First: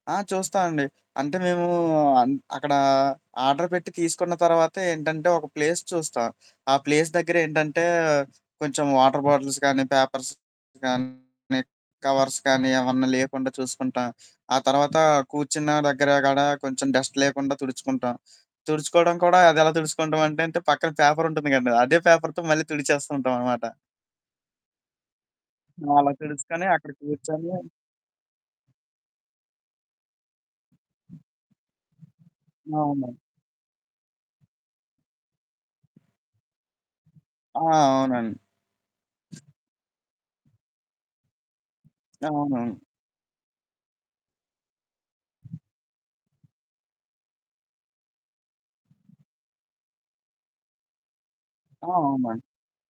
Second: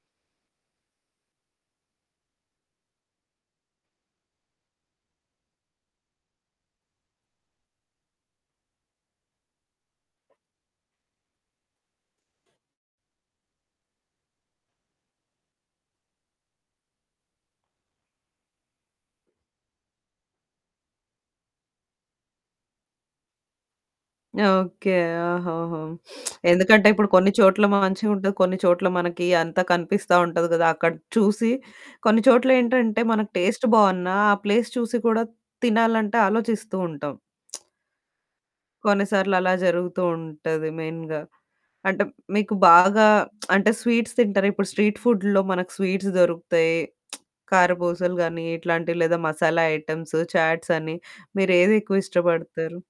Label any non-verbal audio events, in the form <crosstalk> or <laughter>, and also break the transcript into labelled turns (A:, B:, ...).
A: ఆ! చూస్తా అండి. అంటే మేము అన్ అక్కడ ఆర్డర్ పెట్టి తీసుకున్న తర్వాతేంటంటే ఒక ప్లేస్ చూస్తా. ఆ ప్లేస్ దగ్గర ఏంటంటే, కొంచెం వాటర్ బాటిల్స్ గానీ, పేపర్స్ కానీ, కవర్స్ కానీ ఏవన్నా లేకుండా చూసుకుంటా. ఆ తర్వాత కూర్చున్న దగ్గర కాడా కొంచెం డస్ట్ లేకుండా తుడుచుకుంటా. తుడుచుకోవడం కూడా అది ఎలా తుడుచుకుంటామంటే అంటే పక్కన పేపరుంటుంది కదండీ! అదే పేపర్‌తో మళ్ళీ తుడిచేస్తూ ఉంటాం అనమాట.
B: ఓకే. ఓహోహో!
A: అలా
B: <sniffs> <smacks lips>
A: తెలుసుకొని,
B: ఎందుకంటే
A: అక్కడ
B: ఇప్పుడు కొన్ని
A: కూర్చొని
B: చోట్ల మ మంచిగా ఉంటది, కొన్ని చోట్ల మనకి అంతా కనిపిస్తా ఉంటది కదా! అక్కడ చూసి కొన్ని చోట్ల ఏంటంటే,
A: అవును.
B: మనకు టేస్ట్ బావున్నా, ఆ ప్లేస్ చూసి కూడా తినాలంటే ఆలోచిస్తూ ఉంటాం.
A: ఆ!
B: <smacks lips>
A: అవునండి.
B: కొన్ని సార్లు అలా జరుగుతూ ఉంటది మెయిన్‌గా. అంటే మీకు
A: అవును.
B: బాగా <smacks lips> అంటే స్వీట్స్ తింటారా? ఇప్పుడు స్ట్రీట్ ఫుడ్‌లో మనకు స్వీట్స్ దొరుకుతాయి, <smacks lips> కారపూసలు గానీ, ఇట్లాంటివి లేదా మసాలా ఐటెమ్సు, చాట్స్ అని మీరు ఏది
A: ఆ!
B: ఎక్కువ
A: అవునండి.
B: ఇష్టపడతారు?